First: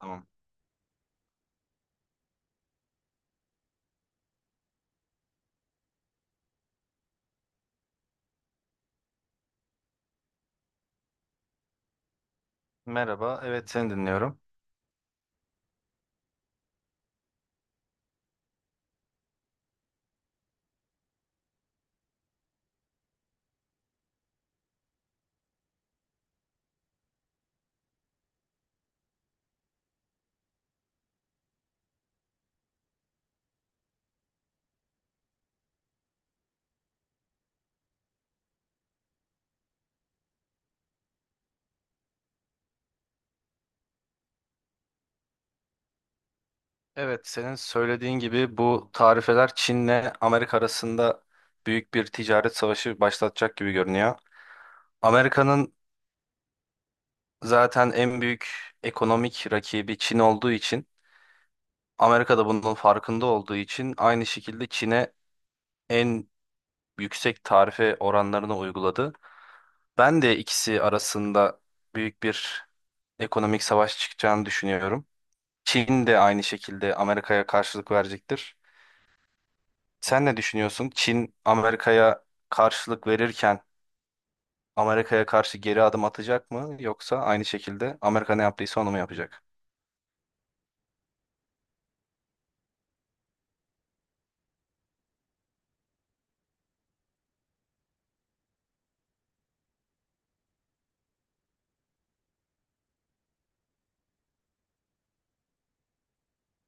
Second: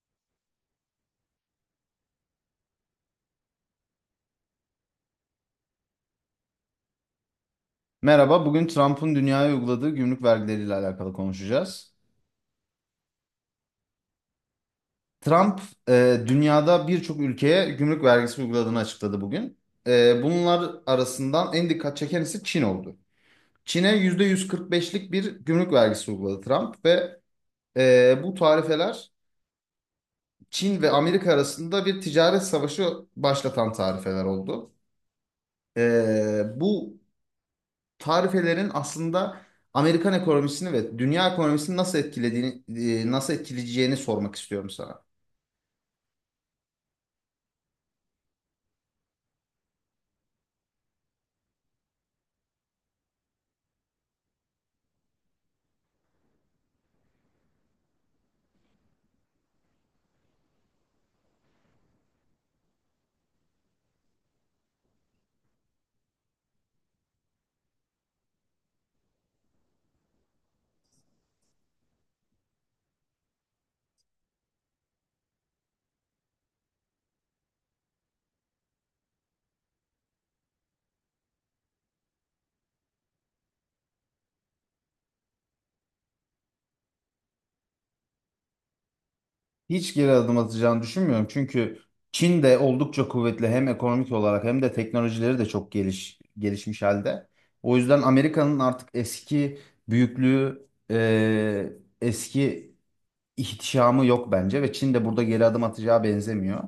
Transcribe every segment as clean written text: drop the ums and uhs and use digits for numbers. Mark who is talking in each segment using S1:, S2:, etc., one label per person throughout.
S1: Tamam.
S2: Merhaba, bugün Trump'ın dünyaya uyguladığı gümrük vergileriyle alakalı konuşacağız.
S1: Merhaba, evet seni dinliyorum.
S2: Trump, dünyada birçok ülkeye gümrük vergisi uyguladığını açıkladı bugün. Bunlar arasından en dikkat çeken ise Çin oldu. Çin'e %145'lik bir gümrük vergisi uyguladı Trump ve bu tarifeler Çin ve Amerika arasında bir ticaret savaşı başlatan tarifeler oldu. Bu tarifelerin aslında Amerikan ekonomisini ve dünya ekonomisini nasıl etkilediğini, nasıl etkileyeceğini sormak istiyorum sana.
S1: Evet, senin söylediğin gibi bu tarifeler Çin'le Amerika arasında büyük bir ticaret savaşı başlatacak gibi görünüyor. Amerika'nın zaten en büyük ekonomik rakibi Çin olduğu için, Amerika da bunun farkında olduğu için aynı şekilde Çin'e en yüksek tarife oranlarını uyguladı. Ben de ikisi arasında büyük bir ekonomik savaş çıkacağını düşünüyorum. Çin de aynı şekilde Amerika'ya karşılık verecektir. Sen ne düşünüyorsun? Çin Amerika'ya karşılık verirken Amerika'ya karşı geri adım atacak mı yoksa aynı şekilde Amerika ne yaptıysa onu mu yapacak?
S2: Hiç geri adım atacağını düşünmüyorum. Çünkü Çin de oldukça kuvvetli, hem ekonomik olarak hem de teknolojileri de çok gelişmiş halde. O yüzden Amerika'nın artık eski büyüklüğü, eski ihtişamı yok bence ve Çin de burada geri adım atacağı benzemiyor.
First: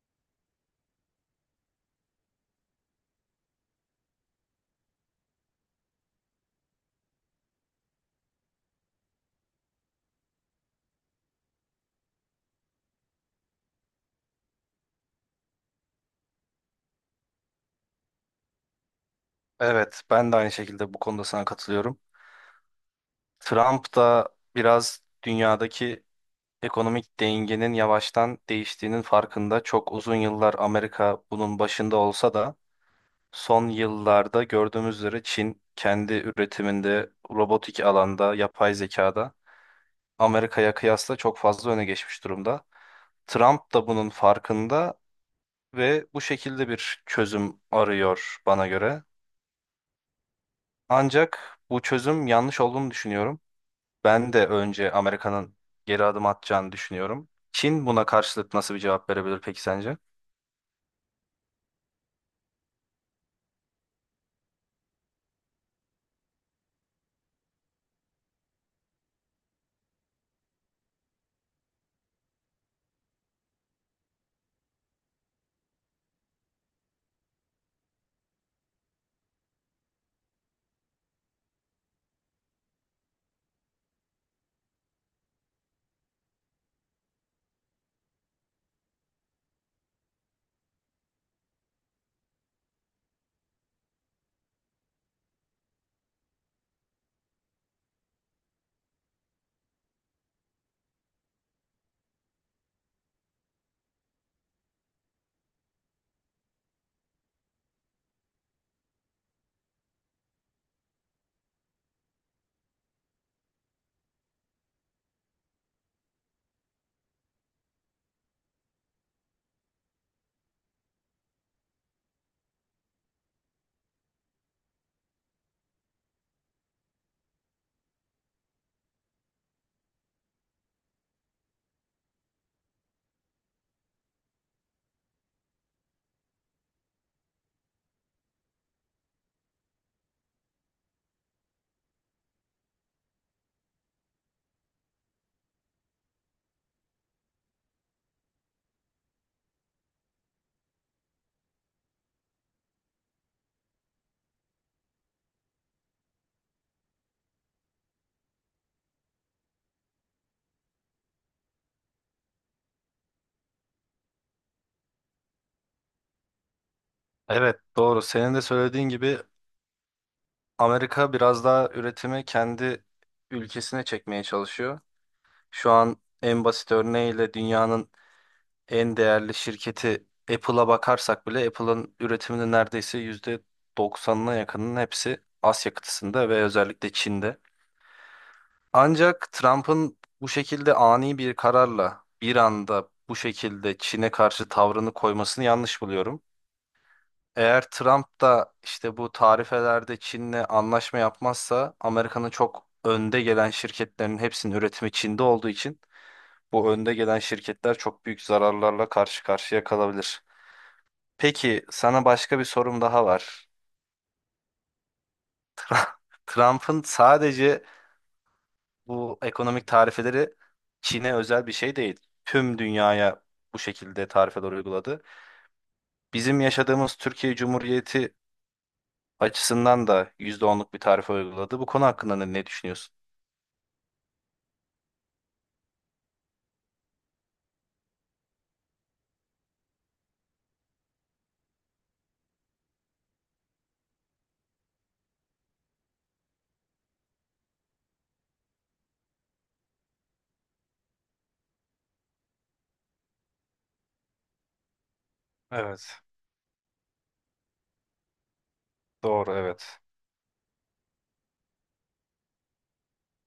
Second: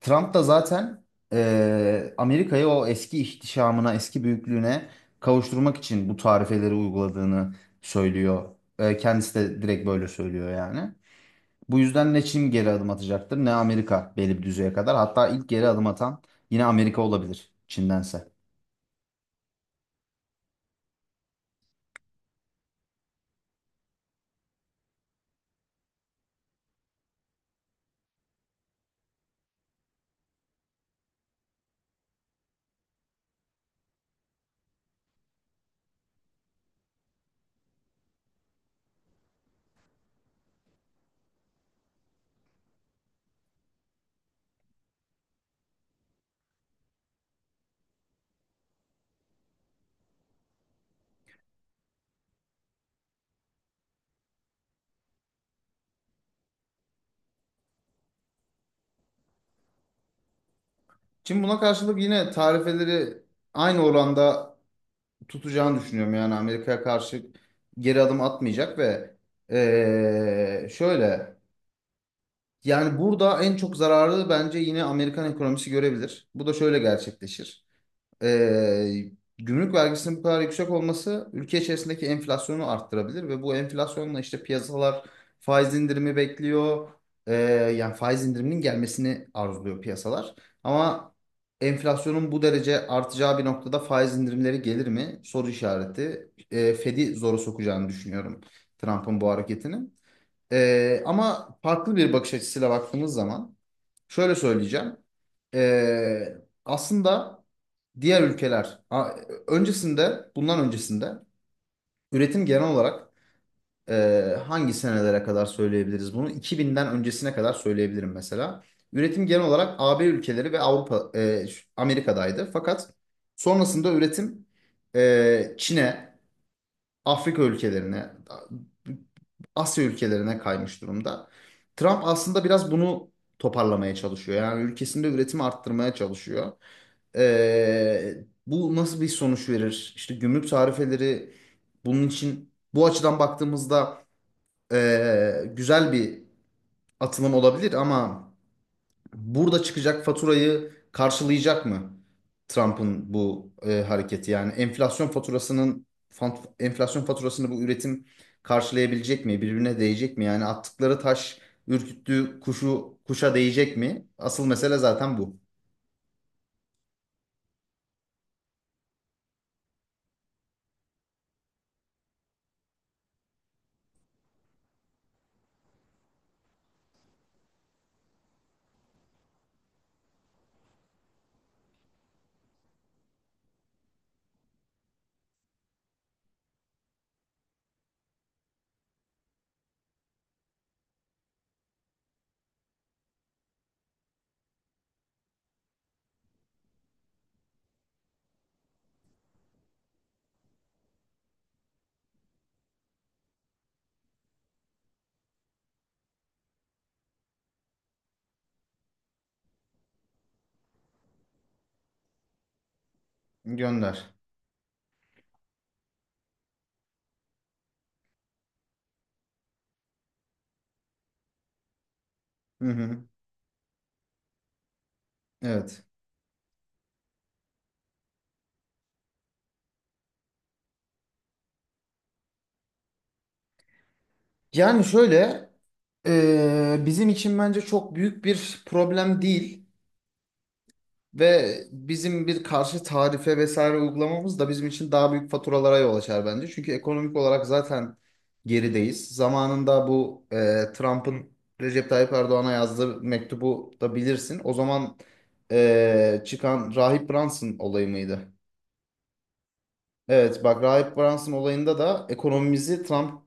S2: Trump da zaten Amerika'yı o eski ihtişamına, eski büyüklüğüne kavuşturmak için bu tarifeleri uyguladığını söylüyor. Kendisi de direkt böyle söylüyor yani. Bu yüzden ne Çin geri adım atacaktır ne Amerika, belli bir düzeye kadar. Hatta ilk geri adım atan yine Amerika olabilir Çin'dense.
S1: Evet, ben de aynı şekilde bu konuda sana katılıyorum. Trump da biraz dünyadaki ekonomik dengenin yavaştan değiştiğinin farkında. Çok uzun yıllar Amerika bunun başında olsa da son yıllarda gördüğümüz üzere Çin kendi üretiminde, robotik alanda, yapay zekada Amerika'ya kıyasla çok fazla öne geçmiş durumda. Trump da bunun farkında ve bu şekilde bir çözüm arıyor bana göre. Ancak bu çözüm yanlış olduğunu düşünüyorum. Ben de önce Amerika'nın geri adım atacağını düşünüyorum. Çin buna karşılık nasıl bir cevap verebilir peki sence?
S2: Çin buna karşılık yine tarifeleri aynı oranda tutacağını düşünüyorum. Yani Amerika'ya karşı geri adım atmayacak ve şöyle... Yani burada en çok zararı bence yine Amerikan ekonomisi görebilir. Bu da şöyle gerçekleşir. Ee, Gümrük vergisinin bu kadar yüksek olması ülke içerisindeki enflasyonu arttırabilir ve bu enflasyonla işte piyasalar faiz indirimi bekliyor. Ee, Yani faiz indiriminin gelmesini arzuluyor piyasalar. Ama enflasyonun bu derece artacağı bir noktada faiz indirimleri gelir mi? Soru işareti. Fed'i zora sokacağını düşünüyorum Trump'ın bu hareketini. Ama farklı bir bakış açısıyla baktığımız zaman şöyle söyleyeceğim. Ee, Aslında diğer ülkeler bundan öncesinde üretim genel olarak, e, hangi senelere kadar söyleyebiliriz bunu? 2000'den öncesine kadar söyleyebilirim mesela. Üretim genel olarak AB ülkeleri ve Avrupa, Amerika'daydı. Fakat sonrasında üretim Çin'e, Afrika ülkelerine, Asya ülkelerine kaymış durumda. Trump aslında biraz bunu toparlamaya çalışıyor. Yani ülkesinde üretimi arttırmaya çalışıyor. Ee, Bu nasıl bir sonuç verir? İşte gümrük tarifeleri, bunun için bu açıdan baktığımızda güzel bir atılım olabilir ama burada çıkacak faturayı karşılayacak mı Trump'ın bu hareketi? Yani enflasyon faturasının enflasyon faturasını bu üretim karşılayabilecek mi? Birbirine değecek mi? Yani attıkları taş ürküttüğü kuşu kuşa değecek mi? Asıl mesele zaten bu.
S1: Evet, doğru. Senin de söylediğin gibi Amerika biraz daha üretimi kendi ülkesine çekmeye çalışıyor. Şu an en basit örneğiyle dünyanın en değerli şirketi Apple'a bakarsak bile Apple'ın üretiminin neredeyse %90'ına yakınının hepsi Asya kıtasında ve özellikle Çin'de. Ancak Trump'ın bu şekilde ani bir kararla bir anda bu şekilde Çin'e karşı tavrını koymasını yanlış buluyorum. Eğer Trump da işte bu tarifelerde Çin'le anlaşma yapmazsa Amerika'nın çok önde gelen şirketlerin hepsinin üretimi Çin'de olduğu için bu önde gelen şirketler çok büyük zararlarla karşı karşıya kalabilir. Peki sana başka bir sorum daha var.
S2: Gönder.
S1: Trump'ın sadece bu ekonomik tarifeleri Çin'e özel bir şey değil. Tüm
S2: Hı hı.
S1: dünyaya bu şekilde tarifeler uyguladı.
S2: Evet.
S1: Bizim yaşadığımız Türkiye Cumhuriyeti açısından da yüzde onluk bir tarife uyguladı. Bu konu hakkında ne, ne düşünüyorsun?
S2: Yani şöyle, bizim için bence çok büyük bir problem değil. Ve bizim bir karşı tarife vesaire uygulamamız da bizim için daha büyük faturalara yol açar bence. Çünkü ekonomik olarak zaten gerideyiz. Zamanında bu, Trump'ın Recep Tayyip Erdoğan'a yazdığı mektubu da bilirsin. O zaman
S1: Evet,
S2: çıkan Rahip Brunson olayı mıydı?
S1: doğru, evet.
S2: Evet, bak, Rahip Brunson olayında da ekonomimizi Trump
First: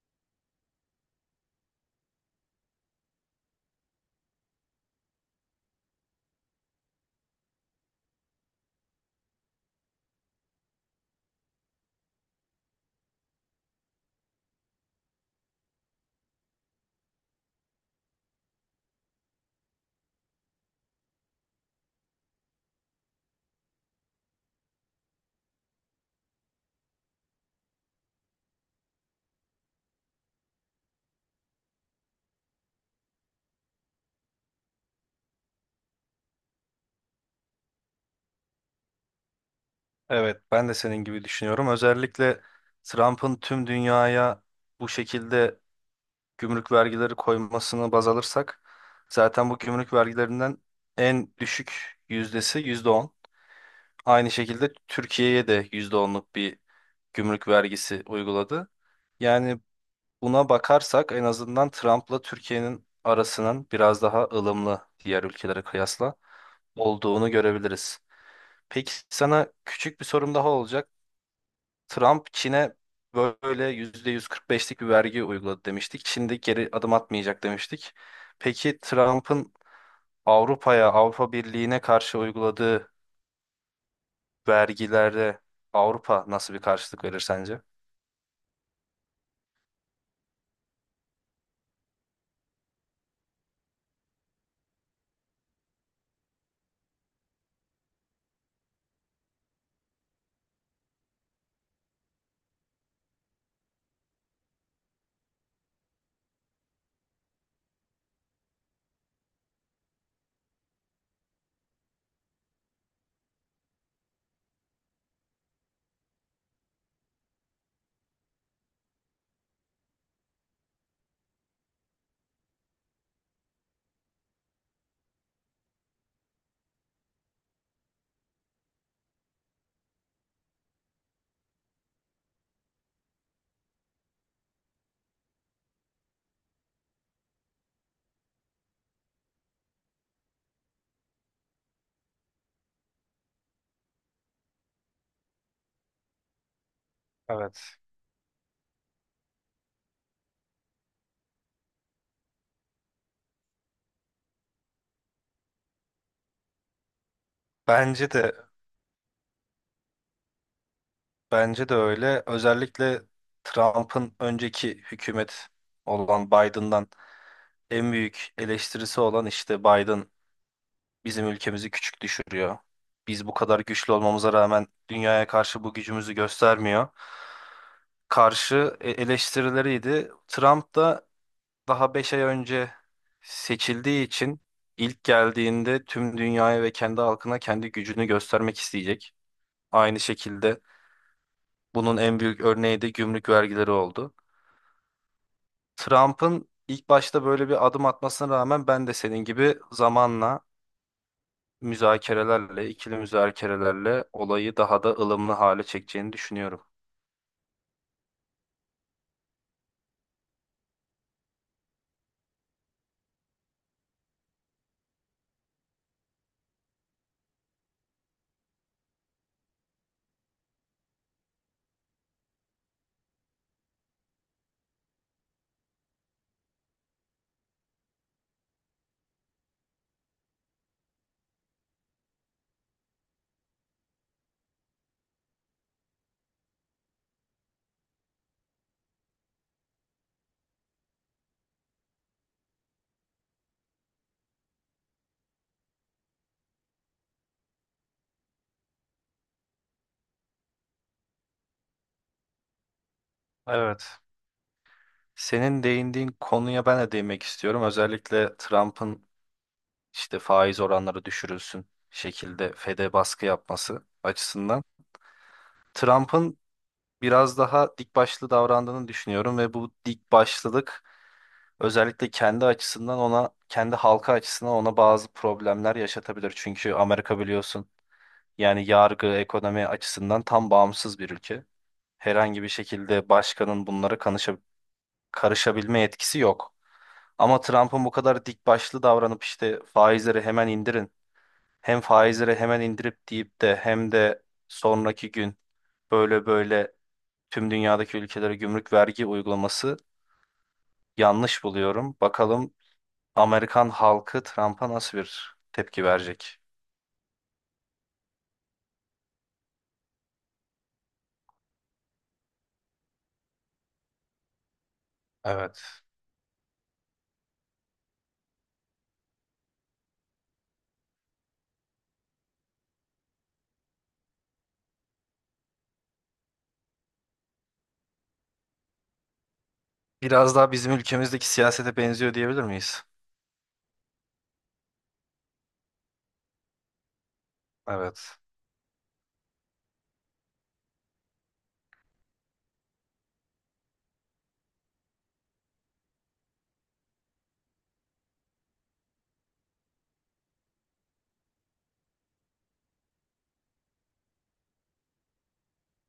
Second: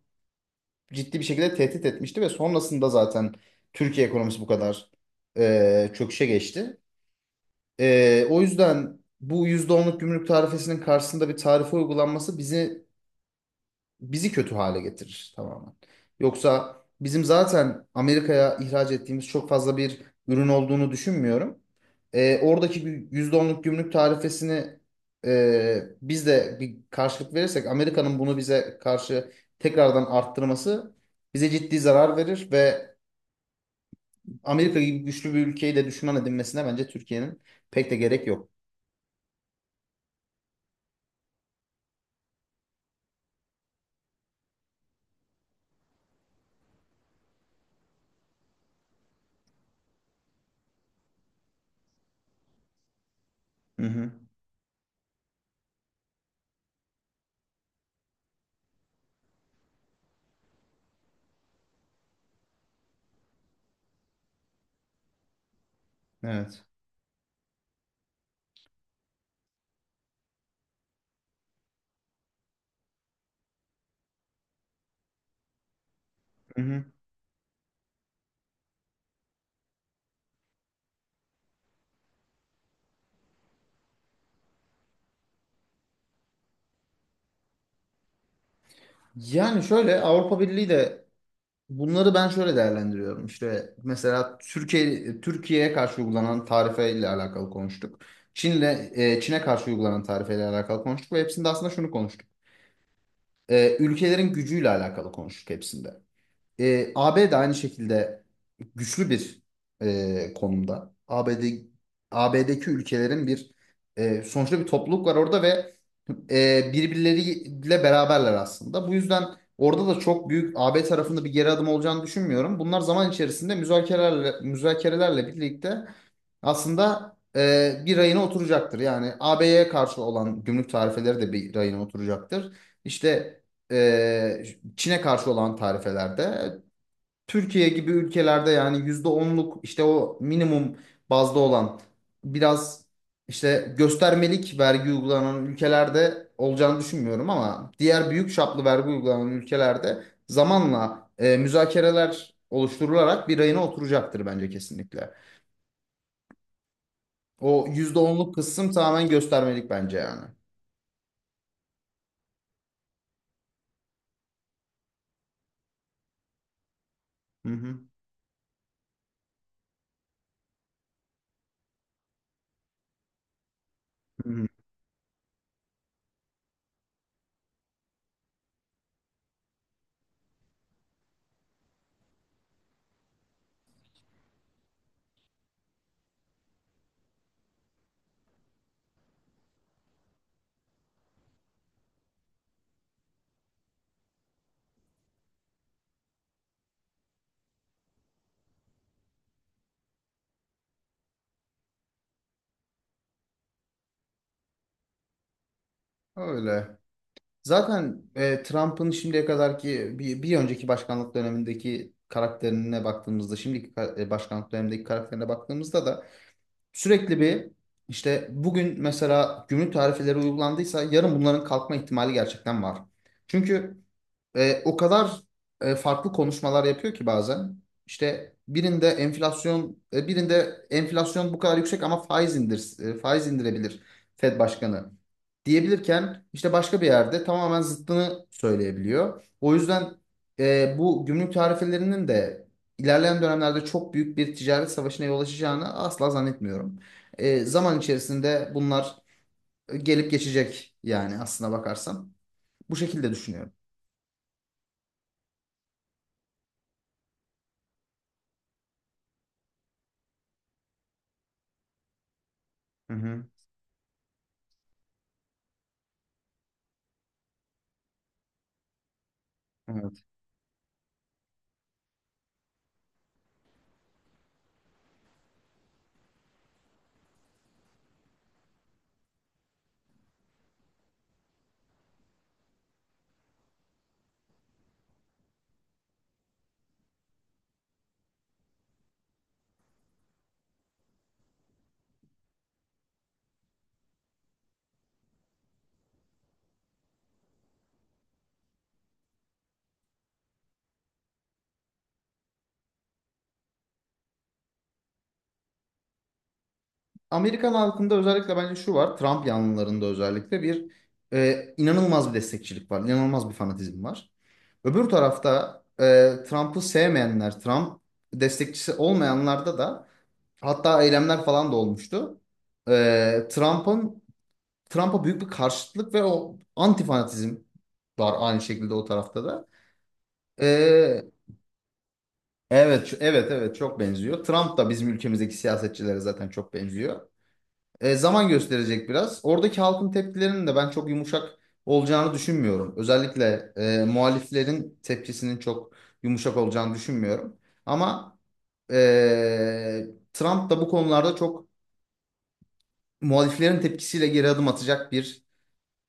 S2: ciddi bir şekilde tehdit etmişti ve sonrasında zaten Türkiye ekonomisi bu kadar çöküşe geçti. O yüzden bu yüzde onluk gümrük tarifesinin karşısında bir tarife uygulanması bizi kötü hale getirir tamamen. Yoksa bizim zaten Amerika'ya ihraç ettiğimiz çok fazla bir ürün olduğunu düşünmüyorum. Oradaki bir %10'luk gümrük tarifesini biz de bir karşılık verirsek, Amerika'nın bunu bize karşı tekrardan arttırması bize ciddi zarar verir ve Amerika gibi güçlü bir ülkeyi de düşman edinmesine bence Türkiye'nin pek de gerek yok.
S1: Evet, ben de senin gibi düşünüyorum. Özellikle Trump'ın tüm dünyaya bu şekilde gümrük vergileri koymasını baz alırsak zaten bu gümrük vergilerinden en düşük yüzdesi %10.
S2: Hı hı.
S1: Aynı şekilde Türkiye'ye de yüzde onluk bir gümrük vergisi uyguladı. Yani buna bakarsak en azından Trump'la Türkiye'nin arasının biraz daha ılımlı diğer ülkelere kıyasla
S2: Evet.
S1: olduğunu görebiliriz. Peki sana küçük bir sorum daha olacak. Trump Çin'e böyle %145'lik bir vergi uyguladı demiştik. Çin de
S2: Hı
S1: geri
S2: hı.
S1: adım atmayacak demiştik. Peki Trump'ın Avrupa'ya, Avrupa Birliği'ne karşı uyguladığı vergilerde Avrupa nasıl bir karşılık verir sence?
S2: Yani şöyle, Avrupa Birliği de, bunları ben şöyle değerlendiriyorum. İşte mesela Türkiye'ye karşı uygulanan tarifeyle alakalı konuştuk. Çin'le Çin'e karşı uygulanan tarifeyle alakalı konuştuk ve hepsinde aslında şunu konuştuk. Ülkelerin gücüyle alakalı konuştuk hepsinde. AB de aynı şekilde güçlü bir konumda. ABD, AB'deki ülkelerin sonuçta bir topluluk var orada ve birbirleriyle beraberler aslında. Bu yüzden orada da çok büyük AB tarafında bir geri adım olacağını düşünmüyorum. Bunlar zaman içerisinde müzakerelerle birlikte, aslında, bir rayına oturacaktır. Yani AB'ye karşı olan gümrük tarifeleri de bir rayına oturacaktır. İşte e, Çin'e karşı olan tarifelerde, Türkiye gibi ülkelerde, yani %10'luk işte o minimum bazda olan biraz işte göstermelik vergi uygulanan ülkelerde olacağını düşünmüyorum ama
S1: Evet.
S2: diğer büyük çaplı vergi uygulanan ülkelerde zamanla müzakereler oluşturularak bir rayına oturacaktır bence kesinlikle. O yüzde
S1: Bence de
S2: onluk kısım tamamen göstermelik bence yani.
S1: bence de öyle. Özellikle Trump'ın önceki hükümet olan Biden'dan
S2: Hı hı.
S1: en büyük eleştirisi olan işte Biden bizim ülkemizi küçük düşürüyor. Biz bu kadar güçlü
S2: Hı
S1: olmamıza
S2: hı.
S1: rağmen dünyaya karşı bu gücümüzü göstermiyor. Karşı eleştirileriydi. Trump da daha 5 ay önce seçildiği için ilk geldiğinde tüm dünyaya ve kendi halkına kendi gücünü göstermek isteyecek. Aynı şekilde bunun en büyük örneği de gümrük vergileri oldu. Trump'ın ilk başta böyle bir adım atmasına rağmen ben de senin gibi zamanla müzakerelerle, ikili müzakerelerle olayı daha da ılımlı hale çekeceğini düşünüyorum.
S2: Öyle. Zaten Trump'ın şimdiye kadarki bir önceki başkanlık dönemindeki karakterine baktığımızda, şimdiki başkanlık dönemindeki karakterine baktığımızda da sürekli bir, işte bugün mesela gümrük tarifeleri uygulandıysa yarın bunların kalkma ihtimali gerçekten var. Çünkü o kadar farklı konuşmalar yapıyor ki bazen. İşte birinde enflasyon bu kadar yüksek ama faiz indirebilir Fed Başkanı diyebilirken, işte başka bir yerde tamamen zıttını söyleyebiliyor. O yüzden bu gümrük tarifelerinin de ilerleyen dönemlerde çok büyük bir ticaret savaşına yol açacağını asla zannetmiyorum. Zaman içerisinde bunlar gelip geçecek yani, aslına bakarsan. Bu şekilde düşünüyorum.
S1: Evet. Senin değindiğin konuya ben de değinmek istiyorum. Özellikle Trump'ın işte faiz oranları düşürülsün şekilde
S2: Hı
S1: FED'e baskı
S2: hı.
S1: yapması açısından. Trump'ın biraz daha dik başlı davrandığını düşünüyorum ve bu
S2: Evet.
S1: dik başlılık özellikle kendi açısından ona, kendi halka açısından ona bazı problemler yaşatabilir. Çünkü Amerika biliyorsun. Yani yargı, ekonomi açısından tam bağımsız bir ülke. Herhangi bir şekilde başkanın bunlara karışabilme yetkisi yok. Ama Trump'ın bu kadar dik başlı davranıp işte faizleri hemen indirin, hem faizleri hemen indirip deyip de hem de sonraki gün böyle böyle tüm dünyadaki ülkelere gümrük vergi uygulaması yanlış buluyorum. Bakalım Amerikan halkı Trump'a nasıl bir tepki verecek?
S2: Amerikan halkında özellikle bence şu var: Trump yanlılarında özellikle inanılmaz bir destekçilik var. İnanılmaz bir fanatizm var. Öbür tarafta
S1: Evet.
S2: Trump'ı sevmeyenler, Trump destekçisi olmayanlarda da hatta eylemler falan da olmuştu. E, Trump'ın Trump'a büyük bir karşıtlık ve o anti fanatizm var, aynı şekilde o tarafta da.
S1: Biraz daha bizim
S2: E,
S1: ülkemizdeki siyasete benziyor diyebilir miyiz?
S2: evet, evet, evet, çok benziyor. Trump da bizim ülkemizdeki siyasetçilere zaten çok benziyor.
S1: Evet.
S2: Zaman gösterecek biraz. Oradaki halkın tepkilerinin de ben çok yumuşak olacağını düşünmüyorum. Özellikle muhaliflerin tepkisinin çok yumuşak olacağını düşünmüyorum. Ama e, Trump da bu konularda çok, muhaliflerin tepkisiyle geri adım atacak bir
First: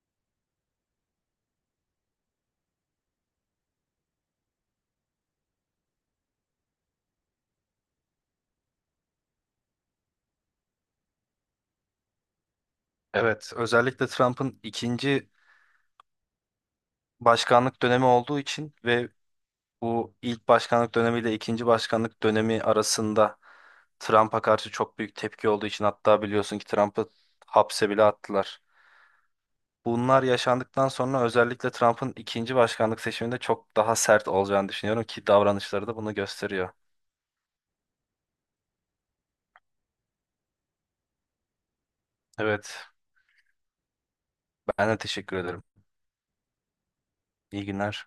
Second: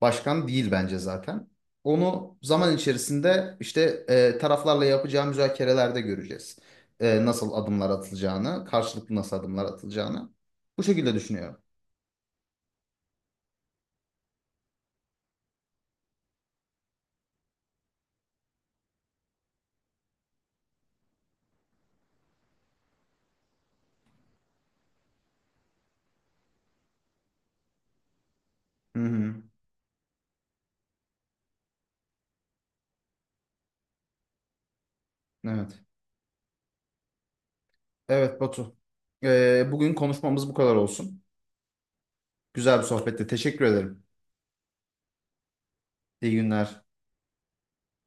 S2: başkan değil bence zaten. Onu zaman içerisinde işte taraflarla yapacağı müzakerelerde göreceğiz. Nasıl adımlar atılacağını, karşılıklı nasıl adımlar atılacağını. Bu şekilde düşünüyorum.
S1: Evet, özellikle Trump'ın ikinci başkanlık dönemi olduğu için ve bu ilk başkanlık dönemiyle ikinci başkanlık dönemi arasında Trump'a karşı çok büyük tepki olduğu için hatta biliyorsun ki Trump'ı hapse bile attılar.
S2: Hı hı.
S1: Bunlar yaşandıktan sonra özellikle Trump'ın ikinci başkanlık seçiminde çok daha sert olacağını düşünüyorum ki
S2: Evet.
S1: davranışları da bunu gösteriyor.
S2: Evet Batu. Bugün konuşmamız bu kadar olsun. Güzel bir
S1: Evet,
S2: sohbette. Teşekkür ederim.
S1: ben de teşekkür ederim.
S2: İyi günler.
S1: İyi günler.